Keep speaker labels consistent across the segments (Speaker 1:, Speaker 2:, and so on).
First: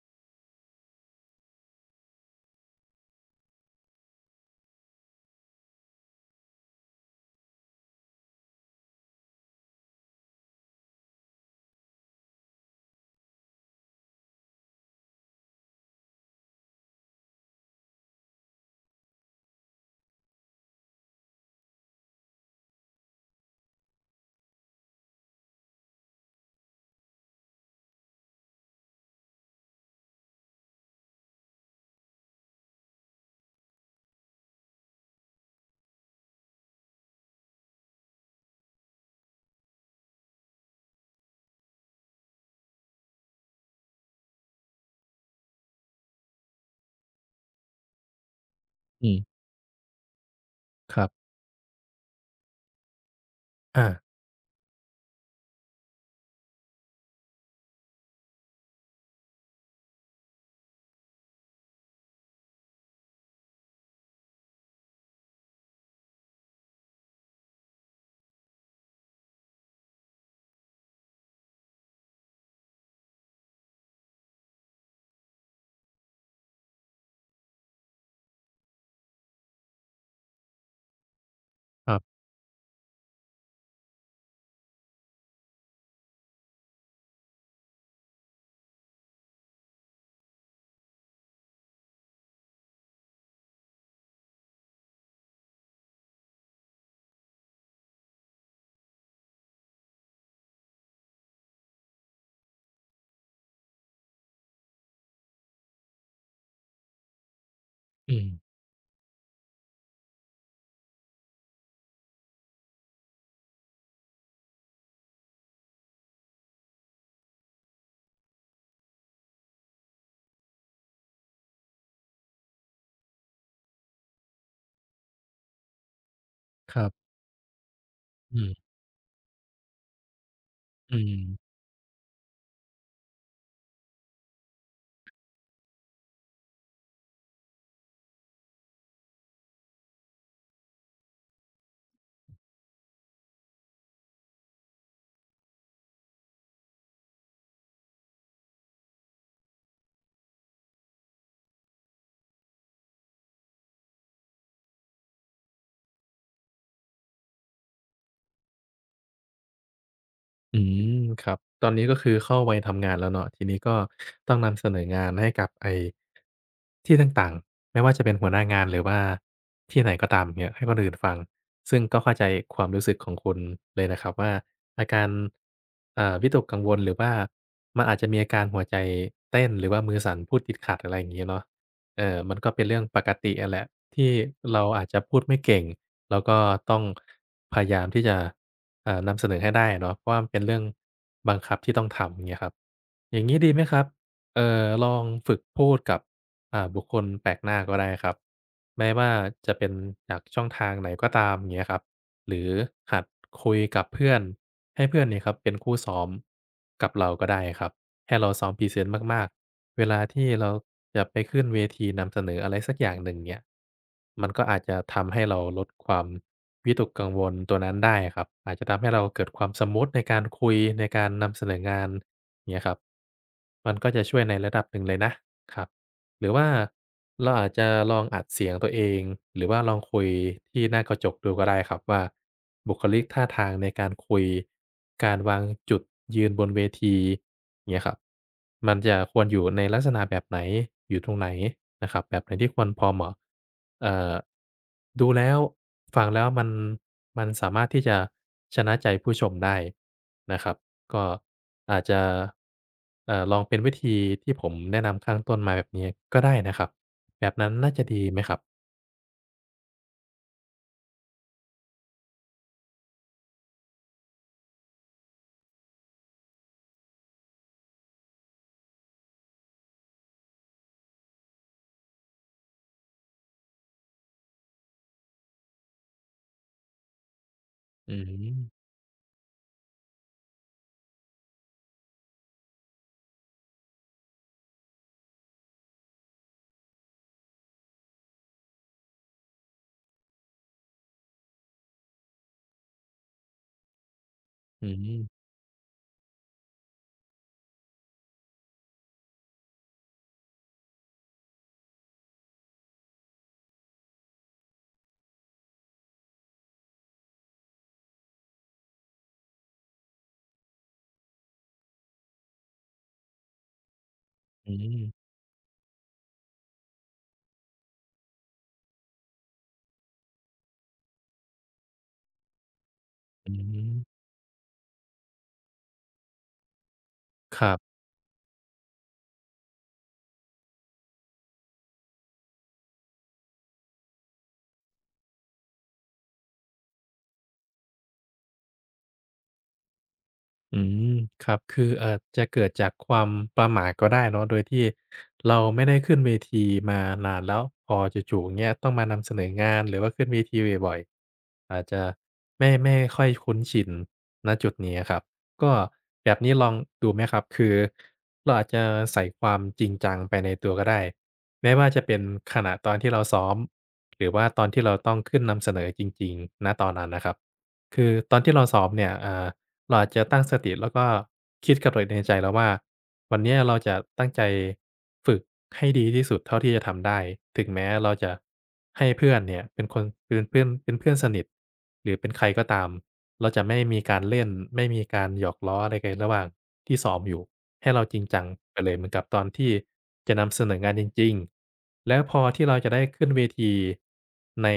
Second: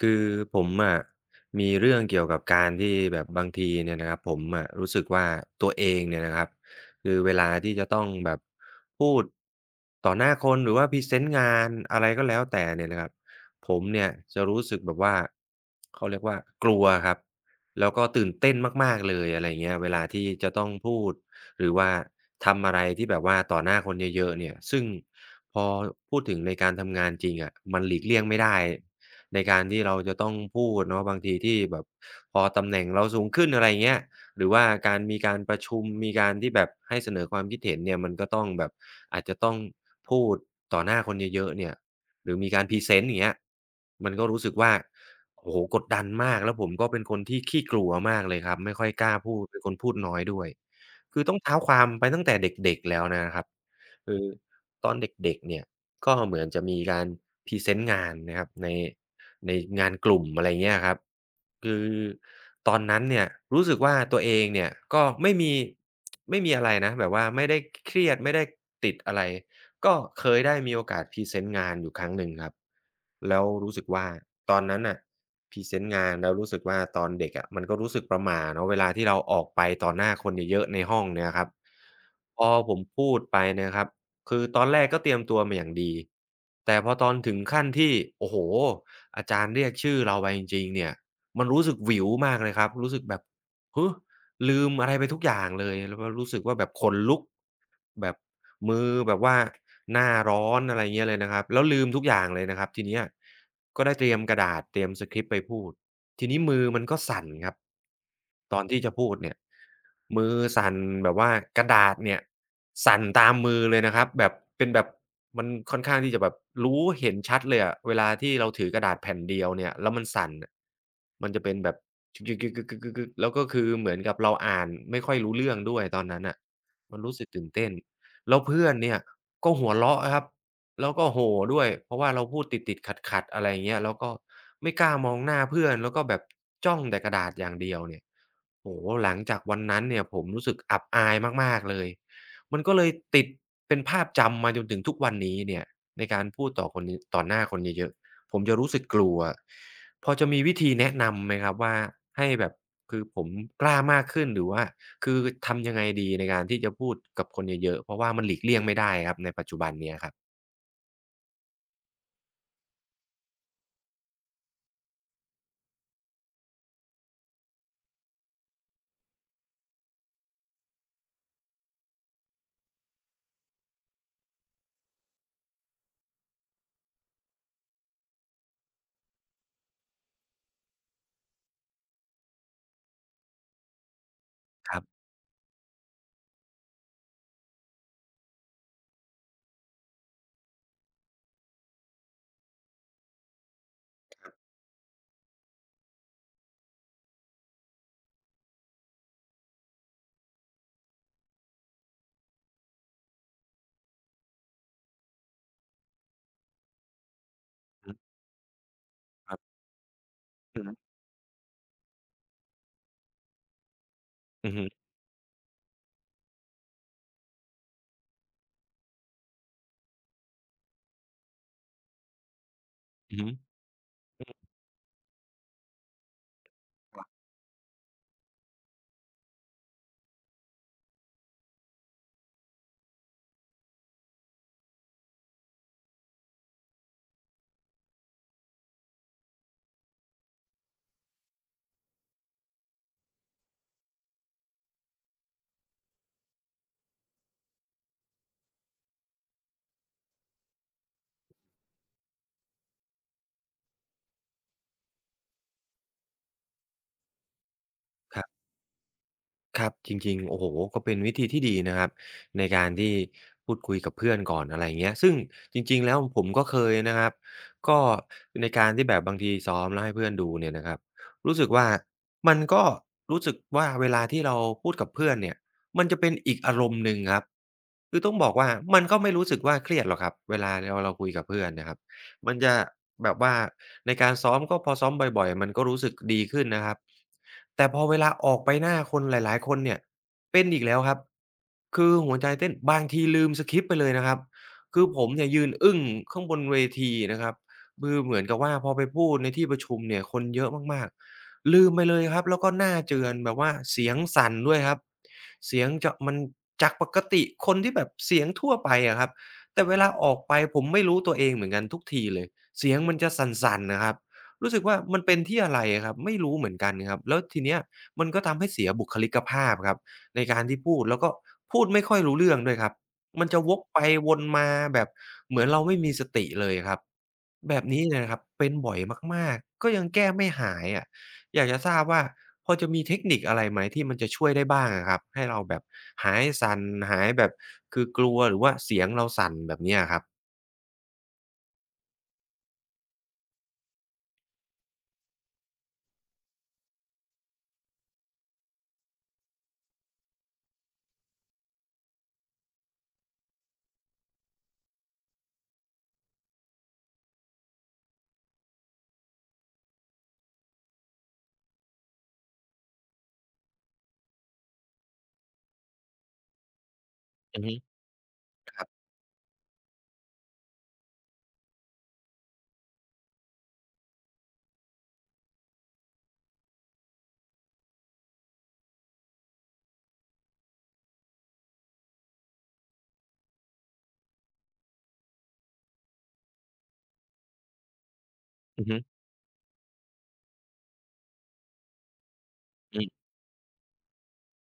Speaker 1: คือผมอะมีเรื่องเกี่ยวกับการที่แบบบางทีเนี่ยนะครับผมอะรู้สึกว่าตัวเองเนี่ยนะครับคือเวลาที่จะต้องแบบพูดต่อหน้าคนหรือว่าพรีเซนต์งานอะไรก็แล้วแต่เนี่ยนะครับผมเนี่ยจะรู้สึกแบบว่าเขาเรียกว่ากลัวครับแล้วก็ตื่นเต้นมากๆเลยอะไรเงี้ยเวลาที่จะต้องพูดหรือว่าทำอะไรที่แบบว่าต่อหน้าคนเยอะๆเนี่ยซึ่งพอพูดถึงในการทำงานจริงอะมันหลีกเลี่ยงไม่ได้ ในการที่เราจะต้องพูดเนาะบางทีที่แบบพอตำแหน่งเราสูงขึ้นอะไรเงี้ยหรือว่าการมีการประชุมมีการที่แบบให้เสนอความคิดเห็นเนี่ยมันก็ต้องแบบอาจจะต้องพูดต่อหน้าคนเยอะๆเนี่ยหรือมีการพรีเซนต์อย่างเงี้ยมันก็รู้สึกว่าโอ้โฮกดดันมากแล้วผมก็เป็นคนที่ขี้กลัวมากเลยครับไม่ค่อยก
Speaker 2: อื
Speaker 1: ล้าพู
Speaker 2: ม
Speaker 1: ดเป็นคนพูดน้อยด้วย
Speaker 2: ครั
Speaker 1: คือ
Speaker 2: บ
Speaker 1: ต้องเท้าความไปตั้งแต่เด็กๆแล้วนะครับ
Speaker 2: อา
Speaker 1: คือตอนเด็กๆเนี่ยก็เหมือนจะมีการพรีเซนต์งานนะครับในในงานกลุ่มอะไรเงี้ยครับคือตอนนั้นเนี่ยรู้สึกว่าตัวเองเนี่ยก็ไม่มีอะไรนะแบบว่าไม่ได้คเครียดไม่ได้ติดอะไรก็เคยได้มีโอกาสพรีเซนต์งานอยู่ครั้งหนึ่งครับแล้วรู้สึกว่าตอนนั้นน่ะพรีเซนต์งานแล้วรู้สึกว่าตอนเด็กอะมันก็รู้สึกประหม่าเนาะเวลาที่เราออกไปต่อหน้าคนเยอะๆในห้องเนี่ยครับ
Speaker 2: ครับ
Speaker 1: พอผมพูดไปเนี่ยครับ คือตอนแรกก็เตรียมตัวมาอย่างดีแต่พอตอนถึงขั้นที่โอ้โฮอาจารย์เรียกชื่อเราไปจริงๆเนี่ยมันรู้สึกหวิวมากเลยครับรู้สึกแบบฮึลืมอะไรไปทุกอย่างเลยแล้วก็รู้สึกว่าแบบขนลุกแบบมือแบบว่าหน้าร้อนอะไรเงี้ยเลยนะครับแล้วลืมทุกอย่างเลยนะครับทีเนี้ยก็ได้เตรียมกระดาษเตรียมสคริปต์ไปพูด ทีนี้มือมันก็สั่นครับ
Speaker 2: อืม
Speaker 1: ตอนที่จะพูดเนี่ยมือสั่นแบบว่ากระดาษเนี่ยสั่นตามมือเลยนะครับแบบเป็นแบบมันค่อนข้างที่จะแบบรู้เห็นชัดเลยอะเวลาที่เราถือกระดาษแผ่นเดียวเนี่ยแล้วมันสั่นอะมันจะเป็นแบบจึกๆๆๆๆๆแล้วก็คือเหมือนกับเราอ่านไม่ค่อยรู้เรื่องด้วยตอนนั้นอะ
Speaker 2: ครั
Speaker 1: มัน
Speaker 2: บ
Speaker 1: รู้สึกตื่นเต้นแล้
Speaker 2: อื
Speaker 1: วเพื่
Speaker 2: ม
Speaker 1: อนเนี่ยก็หัวเราะครับ แล้ว
Speaker 2: อื
Speaker 1: ก็โห่
Speaker 2: ม
Speaker 1: ด้วยเพราะว่าเราพูดติดๆขัดๆอะไรอย่างเงี้ยแล้วก็ไม่กล้ามองหน้าเพื่อนแล้วก็แบบจ้องแต่กระดาษอย่างเดียวเนี่ยโอ้โฮหลังจากวันนั้นเนี่ยผมรู้สึกอับอายมากๆเลยมันก็เลยติดเป็นภาพจำมาจนถึงทุกวันนี้เนี่ยในการพูดต่อคนต่อหน้าคนเยอะๆผมจะรู้สึกกลัวพอจะมีวิธีแนะนำไหมครับว่าให้แบบคือผมกล้ามากขึ้นหรือว่าคือทำยังไงดีในการที่จะพูดกับคนเยอะๆเพราะว่ามันหลีกเลี่ยงไม่ได้ครับในปัจจุบันเนี้ยครับ
Speaker 2: อืมครับตอนนี้ก็คือเข้าวัยทำงานแล้วเนาะทีนี้ก็ต้องนำเสนองานให้กับไอ้ที่ต่างๆไม่ว่าจะเป็นหัวหน้างานหรือว่าที่ไหนก็ตามเนี่ยให้คนอื่นฟังซึ่งก็เข้าใจความรู้สึกของคุณเลยนะครับว่าอาการวิตกกังวลหรือว่ามันอาจจะมีอาการหัวใจเต้นหรือว่ามือสั่นพูดติดขัดอะไรอย่างงี้เนาะมันก็เป็นเรื่องปกติอะแหละที่เราอาจจะพูดไม่เก่งแล้วก็ต้องพยายามที่จะ นำเสนอให้ได้อะเนาะเพราะว่ามันเป็นเรื่องบังคับที่ต้องทำอย่างเงี้ยครับอย่างงี้ดีไหมครับลองฝึกพูดกับบุคคลแปลกหน้าก็ได้ครับแม้ว่าจะเป็นจากช่องทางไหนก็ตามอย่างเงี้ยครับ หรือหัดคุยกับเพื่อนให้เพื่อนเนี่ยครับเป็นคู่ซ้อมกับเราก็ได้ครับให้เราซ้อมพรีเซนต์มาก
Speaker 1: ครับ
Speaker 2: ๆเวลาที่เรา
Speaker 1: ครับอือฮึ
Speaker 2: จะไปขึ้นเวทีนำเสนออะไรสักอย่างหนึ่งเนี่ยมันก็
Speaker 1: อือ
Speaker 2: อาจ
Speaker 1: ฮึ
Speaker 2: จะทำให้เราลดความวิตกกังวลตัวนั้นได้ครับอาจจะทำให้เราเกิดความสมูทในการคุยในการนำเสนองานเงี้ยครับ
Speaker 1: อือฮึ
Speaker 2: มันก็จะช่วยในระดับหนึ่งเลยนะครับ หรือว่าเราอาจจะลองอัดเสียงตัวเองหรือว่าลองคุยที่หน้ากระจกดูก็ได้ครับว่าบุคลิกท่าทางในการคุยการวางจุดยืนบนเวทีอย่างเงี้ยครับมันจะควรอยู่ในลักษณะแบบไหนอยู่ตรงไหนนะครับแบบไหนที่ควรพอเหมาะเอ่อดูแล้วฟังแล้วมันสามารถที่จะชนะใจผู้ชมได้นะครับก็อาจจะ ลองเป็นวิธีที่ผมแนะนำข้างต้นมาแบบนี้ก็ได้นะครับแบบนั้นน่าจะดี
Speaker 1: ค
Speaker 2: ไหม
Speaker 1: รั
Speaker 2: ครับ
Speaker 1: บครับจริงๆโอ้โฮก็เป็นวิธีที่ดีนะครับในการที่พูดคุยกับเพื่อนก่อนอะไรอย่างเงี้ยซึ่งจริงๆแล้วผมก็เคยนะครับก็ในการที่แบบบางทีซ้อมแล้วให้เพื่อนดูเนี่ยนะครับรู้สึกว่ามันก็รู้สึกว่าเวลาที่เราพูดกับเพื่อนเนี่ยมันจะเป็นอีกอารมณ์หนึ่งครับ
Speaker 2: อื
Speaker 1: คือต้องบอกว่า
Speaker 2: ม
Speaker 1: มันก็ไม่รู้สึกว่าเครียดหรอกครับเวลาเราคุยกับเพื่อนนะครับ มันจะแบบว่าในการซ้อมก็พอซ้อมบ่อยๆมันก็รู้สึกดีขึ้นนะครับแต่พอเวลาออกไปหน้าคนหลายๆคนเนี่ยเป็นอีกแล้วครับคือหัวใจเต้นบางทีลืมสกริปต์ไปเลยนะครับ
Speaker 2: อื
Speaker 1: คือผมเนี่
Speaker 2: ม
Speaker 1: ยยืนอึ้งข้างบนเวทีนะครับคือเหมือนกับว่าพอไปพูดในที่ประชุมเนี่ยคนเยอะมากๆลืมไปเลยครับแล้วก็หน้าเจือนแบบว่าเสียงสั่นด้วยครับเสียงจะมันจากปกติคนที่แบบเสียงทั่วไปอะครับ แต่เวลาออกไปผมไม่รู้ตัวเองเหมือนกันทุกทีเลยเสียงมันจะสั่นๆน่ะครับ
Speaker 2: อื
Speaker 1: รู้สึกว่ามัน
Speaker 2: ม
Speaker 1: เป็นที่อะไรอะครับไม่รู้เหมือนกันครับแล้วทีเนี้ยมันก็ทำให้เสียบุคลิกภาพครับในการที่พูดแล้วก็พูดไม่ค่อยรู้เรื่องด้วยครับมัน
Speaker 2: อื
Speaker 1: จะวกไป
Speaker 2: ม
Speaker 1: วนมาแบบเหมือนเราไม่มีสติเลยอะครับ
Speaker 2: ครั
Speaker 1: แบบ
Speaker 2: บ
Speaker 1: นี้เนี่ยนะครับเป็นบ่อยมากๆก็ยังแก้ไม่หายอะ อยากจะทราบว่าพอจะมีเทคนิคอะไรไหมที่มันจะช่วยได้บ้างอะครับให้เราแบบหายสั่นหายแบบคือกลัวหรือว่าเสียงเราสั่นแบบเนี้ยอะครับ
Speaker 2: อืมครับคืออาจจะเกิดจากความประหม่าก็ได้เนาะโดยที่เราไม่ได้ขึ้นเวทีมานานแล้วพอจู่ๆเงี้ยต้องมานำเสนองานหรือว่าขึ้นเวทีบ่อยๆอาจจะไม่ค่อยคุ้นชินณจุดนี้อะครับก็แบบนี้ลองดูไหมครับคือเราอาจจะใส่ความจริงจังไปในตัวก็ได้ไม่ว่าจะเป็นขณะตอนที่เราซ้อมหรือว่าตอนที่เราต้องขึ้นนำเสนอจริงๆณตอนนั้นนะครับ
Speaker 1: อือฮึ
Speaker 2: คือตอนที่เราซ้อมเนี่ยเราอาจจะตั้งสติแล้วก็คิดกับตัวเองในใจแล้วว่าวันเนี้ยเราจะตั้งใจฝึกให้ดีที่สุดเท่าที่จะทำได้ถึงแม้เราจะให้เพื่อนเนี่ยเป็นคนเป็นเพื่อนสนิทหรือเป็นใครก็ตามเราจะไม่มีการเล่นไม่มีการหยอกล้ออะไรกันระหว่างที่ซ้อมอยู่ให้เราจริงจังไป
Speaker 1: อือ
Speaker 2: เลย
Speaker 1: ฮึ
Speaker 2: เหมือนกับตอนที่จะนำเสนองานจริงๆแล้วพอที่เราจะ
Speaker 1: อื
Speaker 2: ได้
Speaker 1: อ
Speaker 2: ขึ้นเวที ใน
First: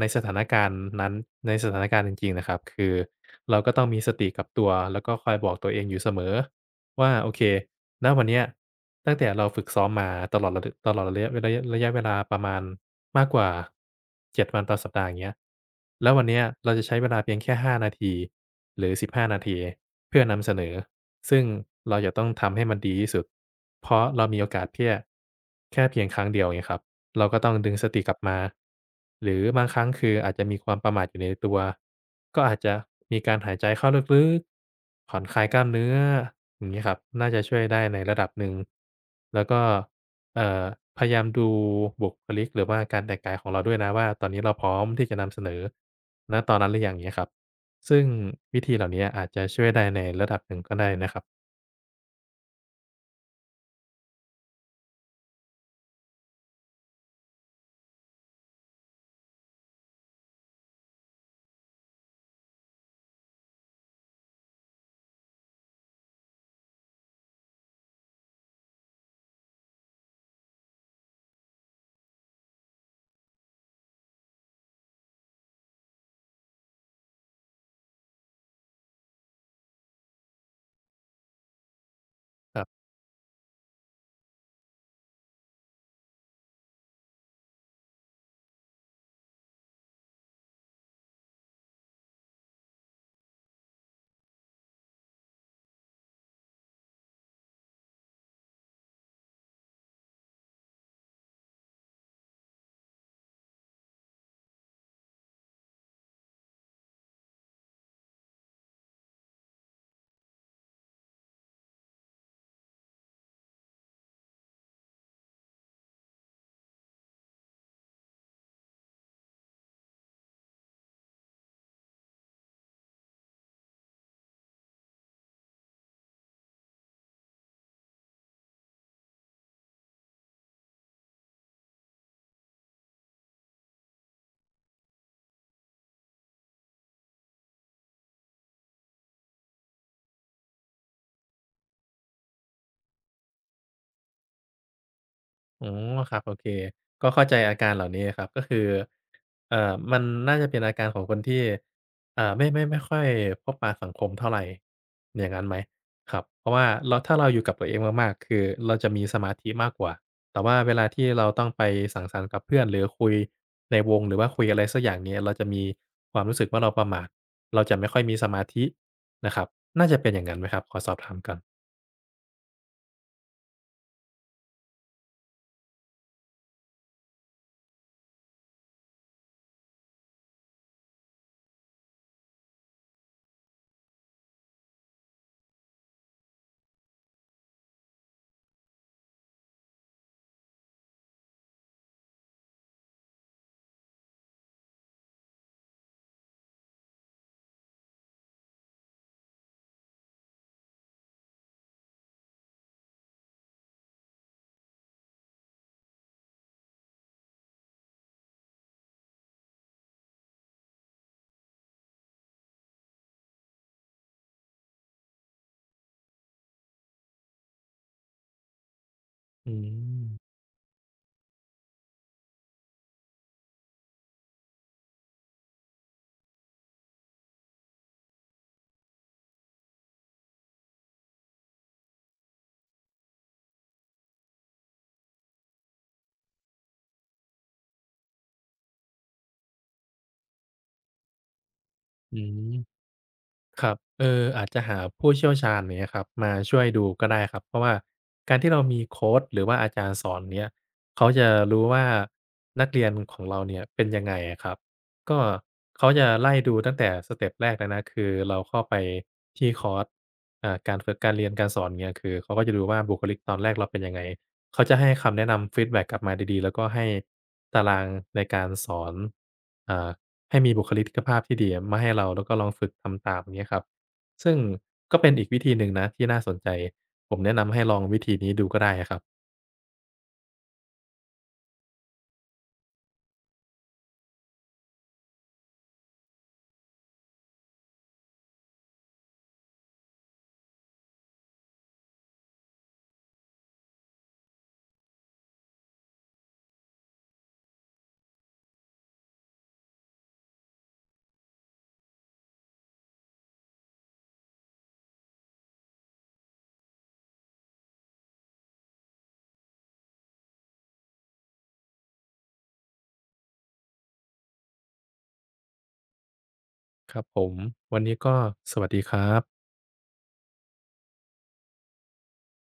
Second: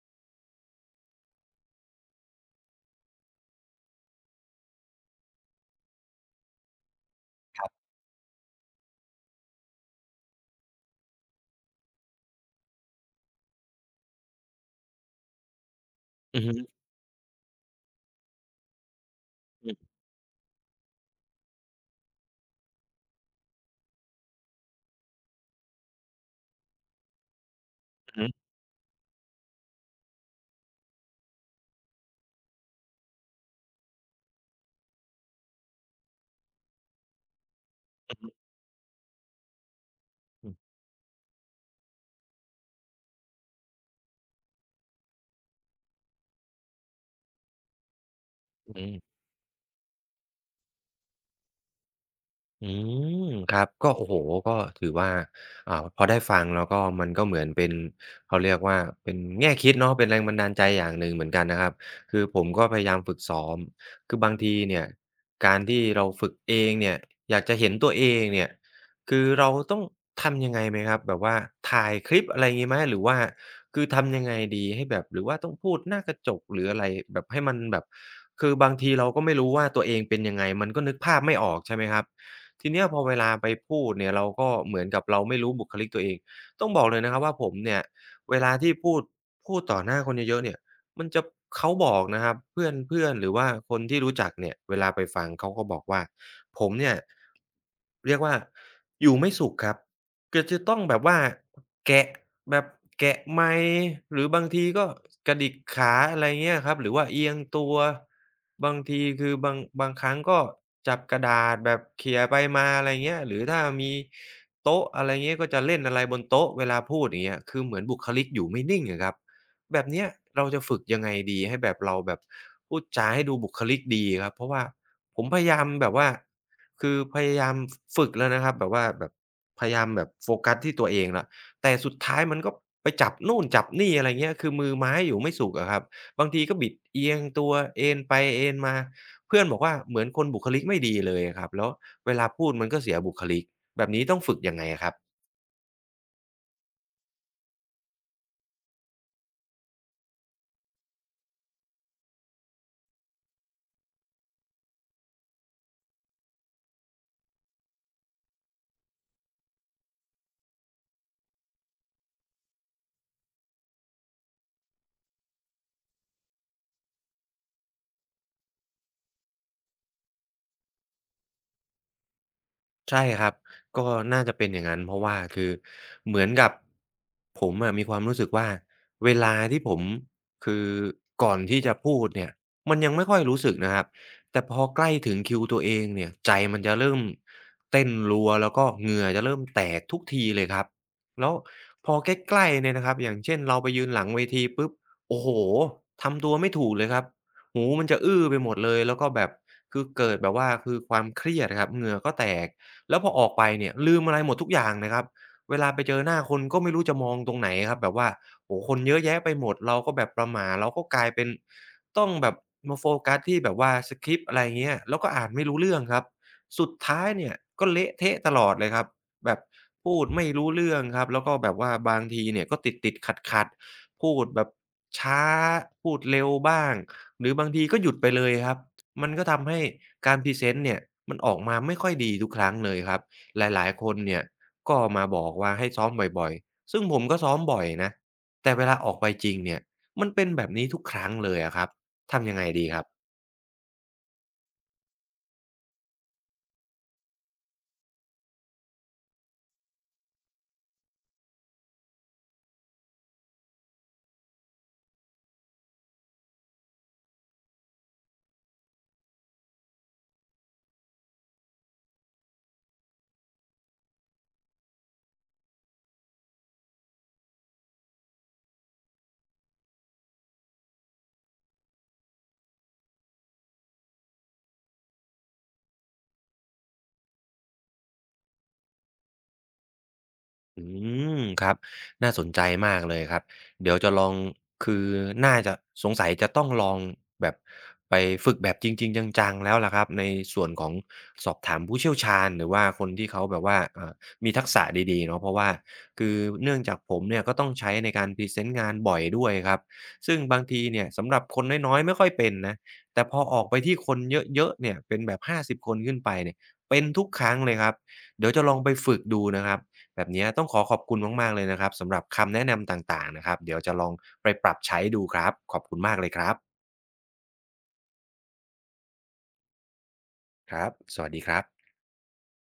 Speaker 2: ในสถานการณ์นั้นในสถานการณ์จริงๆนะครับคือเราก็ต้องมีสติกับตัวแล้วก็คอยบอกตัวเองอยู่เสมอว่าโอเค ณวันเนี้ยตั้งแต่เราฝึกซ้อมมาตลอดระตลอดระยะเวลาประมาณมากกว่า7วันต่อสัปดาห์อย่างเงี้ยแล้ววัน
Speaker 1: อื
Speaker 2: เนี้ย
Speaker 1: อฮึ
Speaker 2: เราจะใช้เวลาเพียงแค่5นาทีหรือ15นาที
Speaker 1: อือ
Speaker 2: เพื่อนำเสนอซึ่งเราจะต้องทำให้มันดีที่สุดเพราะเรามีโอกาสเพียแค่เพียงครั้งเดียวไงครับเราก็ต้องดึงสติก
Speaker 1: อือ
Speaker 2: ลับ
Speaker 1: ฮึ
Speaker 2: มา หรือบางครั้งคืออาจจะมีความประมาทอยู่ในตัวก็อาจจะมีการหายใจเข้าลึกๆผ่อนคลายกล้ามเนื้ออย่างงี้ครับน่าจะช่วยได้ในระดับหนึ่งแล้วก็เอ่
Speaker 1: อื
Speaker 2: อ
Speaker 1: อ
Speaker 2: พยายามดูบุคลิกหรือว่าการแต่งกายของเราด้วยนะว่าตอนนี้เราพร้อมที่จะนำเสนอณตอนนั้นหรือยังอย่างเงี้ยครับซึ่งวิธี
Speaker 1: อือ
Speaker 2: เหล่าเนี้ยอาจจะช่วยได้ในระดับหนึ่งก็ได้นะครับ
Speaker 1: อืมครับก็โอ้โฮก็ถือว่าอ่าพอได้ฟังแล้วก็มันก็เหมือนเป็นเขาเรียกว่าเป็นแง่คิดเนาะเป็นแรงบันดาลใจอย่างหนึ่งเหมือนกันนะครับคือผมก็พยายามฝึกซ้อมคือบางทีเนี่ยการที่เราฝึกเองเนี่ยอยากจะเห็นตัวเองเนี่ยคือเราต้องทำยังไงไหมครับแบบว่าถ่ายคลิปอะไรงี้ไหมหรือว่าคือทำยังไงดีให้แบบหรือว่าต้องพูดหน้ากระจกหรืออะไรแบบให้มันแบบคือบางทีเราก็ไม่รู้ว่าตัวเองเป็นยังไงมันก็นึกภาพไม่ออกใช่ไหมครับ ทีเนี้ยพอเวลาไปพูดเนี่ยเราก็เหมือนกับเราไม่รู้บุคลิกตัวเองต้องบอกเลยนะครับว่าผมเนี่ยเวลาที่พูดต่อหน้าคนเยอะๆเนี่ยมันจะเขาบอกนะครับเพื่อนๆหรือว่าคนที่รู้จักเนี่ยเวลาไปฟังเขาก็บอกว่าผมเนี่ยเรียกว่าอยู่ไม่สุขครับ ก็จะต้องแบบว่าแกะแบบแกะไมค์หรือบางทีก็กระดิกขาอะไรเงี้ยครับหรือว่าเอียงตัวบางทีคือบางครั้งก็จับกระดาษแบบเขี่ยไปมาอะไรเงี้ยหรือถ้ามีโต๊ะอะไรเงี้ยก็จะเล่นอะไรบนโต๊ะเวลาพูดอย่างเงี้ยคือเหมือนบุคลิกอยู่ไม่นิ่งอะครับแบบเนี้ยเราจะฝึกยังไงดีให้แบบเราแบบพูดจาให้ดูบุคลิกดีครับเพราะว่าผมพยายามแบบว่า คือพยายามฝึกแล้วนะครับแบบว่าแบบพยายามแบบโฟกัสที่ตัวเองแล้วแต่สุดท้ายมันก็ไปจับนู่นจับนี่อะไรเงี้ยคือมือไม้อยู่ไม่สุขอะครับบางทีก็บิดเอียงตัวเอนไปเอนมาเพื่อนบอกว่าเหมือนคนบุคลิกไม่ดีเลยอะครับแล้วเวลาพูดมันก็เสียบุคลิกแบบนี้ต้องฝึกยังไงอะครับ
Speaker 2: อ๋อครับโอเคก็เข้าใจอาการเหล่านี้ครับก็คือมันน่าจะเป็นอาการของคนที่ไม่ค่อยพบปะสังคมเท่าไรอย่างงั้นไหมครับเพราะว่าเราถ้าเราอยู่กับตัวเองมากๆคือเราจะมีสมาธิมากกว่าแต่ว่าเวลาที่เราต้องไปสังสรรค์กับเพื่อนหรือคุยในวงหรือว่าคุยอะไรสักอย่างเนี่ยเราจะมีความรู้สึกว่าเราประหม่าเราจะไม่ค่อยมีสมาธินะครับน่าจะเป็นอย่างงั้นไหมครับขอสอบถามก่อน
Speaker 1: ใช่ครับก็น่าจะเป็นอย่างนั้นเพราะว่าคือเหมือนกับผมอะมีความรู้สึกว่าเวลาที่ผมคือก่อนที่จะพูดเนี่ยมันยังไม่ค่อยรู้สึกนะครับแต่พอใกล้ถึงคิวตัวเองเนี่ยใจมันจะเริ่มเต้นรัวแล้วก็เหงื่อจะเริ่มแตกทุกทีเลยครับแล้วพอใกล้ๆเนี่ยนะครับอย่างเช่นเราไปยืนหลังเวทีปุ๊บโอ้โฮทำตัวไม่ถูกเลยครับหูมันจะอื้อไปหมดเลยแล้วก็แบบคือเกิดแบบว่าคือความเครียดอะครับเหงื่อก็แตก แล้วพอออกไปเนี่ยลืมอะไรหมดทุกอย่างนะครับเวลาไปเจอหน้าคนก็ไม่รู้จะมองตรงไหนครับแบบว่าโอ้โฮคนเยอะแยะไปหมดเราก็แบบประหม่าเราก็กลายเป็นต้องแบบมาโฟกัสที่แบบว่าสกริปต์อะไรเงี้ยแล้วก็อ่านไม่รู้เรื่องครับสุดท้ายเนี่ยก็เละเทะตลอดเลยครับแบบ
Speaker 2: อื
Speaker 1: พูดไม่
Speaker 2: ม
Speaker 1: รู้เรื่องครับแล้วก็แบบว่าบางทีเนี่ยก็ติดๆขัดๆพูดแบบช้าพูดเร็วบ้างหรือบางทีก็หยุดไปเลยครับ มันก็ทำให้การพรีเซนต์เนี่ยมันออกมาไม่ค่อยดีทุกครั้งเลยครับหลายๆคนเนี่ยก็มาบอกว่าให้ซ้อมบ่อยๆซึ่งผมก็ซ้อมบ่อยนะแต่เวลาออกไปจริงเนี่ยมันเป็นแบบนี้ทุกครั้งเลยอะครับ
Speaker 2: อื
Speaker 1: ทำยังไงดีค
Speaker 2: ม
Speaker 1: รับ
Speaker 2: ครับเอออาจจะหาผู้เชี่ยวชาญอย่างเงี้ยครับมาช่วยดูก็ได้ครับเพราะว่าการที่เรามีโคชหรือว่าอาจารย์สอนเนี้ยเขาจะรู้ว่านักเรียนของเราเนี่ยเป็นยังไงอะครับก็เขาจะไล่ดูตั้งแต่สเต็ปแรกเลยนะคือเราเข้าไปที่คอร์สการฝึกการเรียนการสอนเงี้ยคือเขาก็จะดูว่าบุคลิกตอนแรกเราเป็นยังไงเขาจะให้คำแนะนำฟีดแบ็กกลับมาดีๆแล้วก็ให้ตารางในการสอนอ่า ให้มีบุคลิกภาพที่ดีมาให้เราแล้วก็ลองฝึกทำตามอย่างเงี้ยครับซึ่งก็เป็นอีกวิธีหนึ่งนะที่น่าสนใจผมแนะนำให้ลองวิธีนี้ดูก็ได้อะครับ
Speaker 1: อืมครับน่าสนใจมากเลยครับเดี๋ยวจะลองคือน่าจะสงสัยจะต้องลองแบบไปฝึกแบบจริงๆจังๆแล้วล่ะครับในส่วนของสอบถามผู้เชี่ยวชาญหรือว่าคนที่เขาแบบว่ามีทักษะดีๆเนาะเพราะว่าคือเนื่องจากผมเนี่ยก็ต้องใช้ในการพรีเซนต์งานบ่อยด้วยครับซึ่งบางทีเนี่ยสำหรับคนน้อยๆไม่ค่อยเป็นนะแต่พอออกไปที่คนเยอะๆเนี่ยเป็นแบบ50คนขึ้นไปเนี่ยเป็นทุกครั้งเลยครับเดี๋ยวจะลองไปฝึกดูนะครับ แบบเนี้ยต้องขอขอบคุณมากๆเลยนะครับสำหรับคำแนะนำต่างๆนะครับเดี๋ยวจะลองไปปรับใช้ดูครับขอบคุณมากเลยครับ
Speaker 2: ครับผมวันนี้ก็สวัสดีครับ
Speaker 1: ครับสวัสดีครับ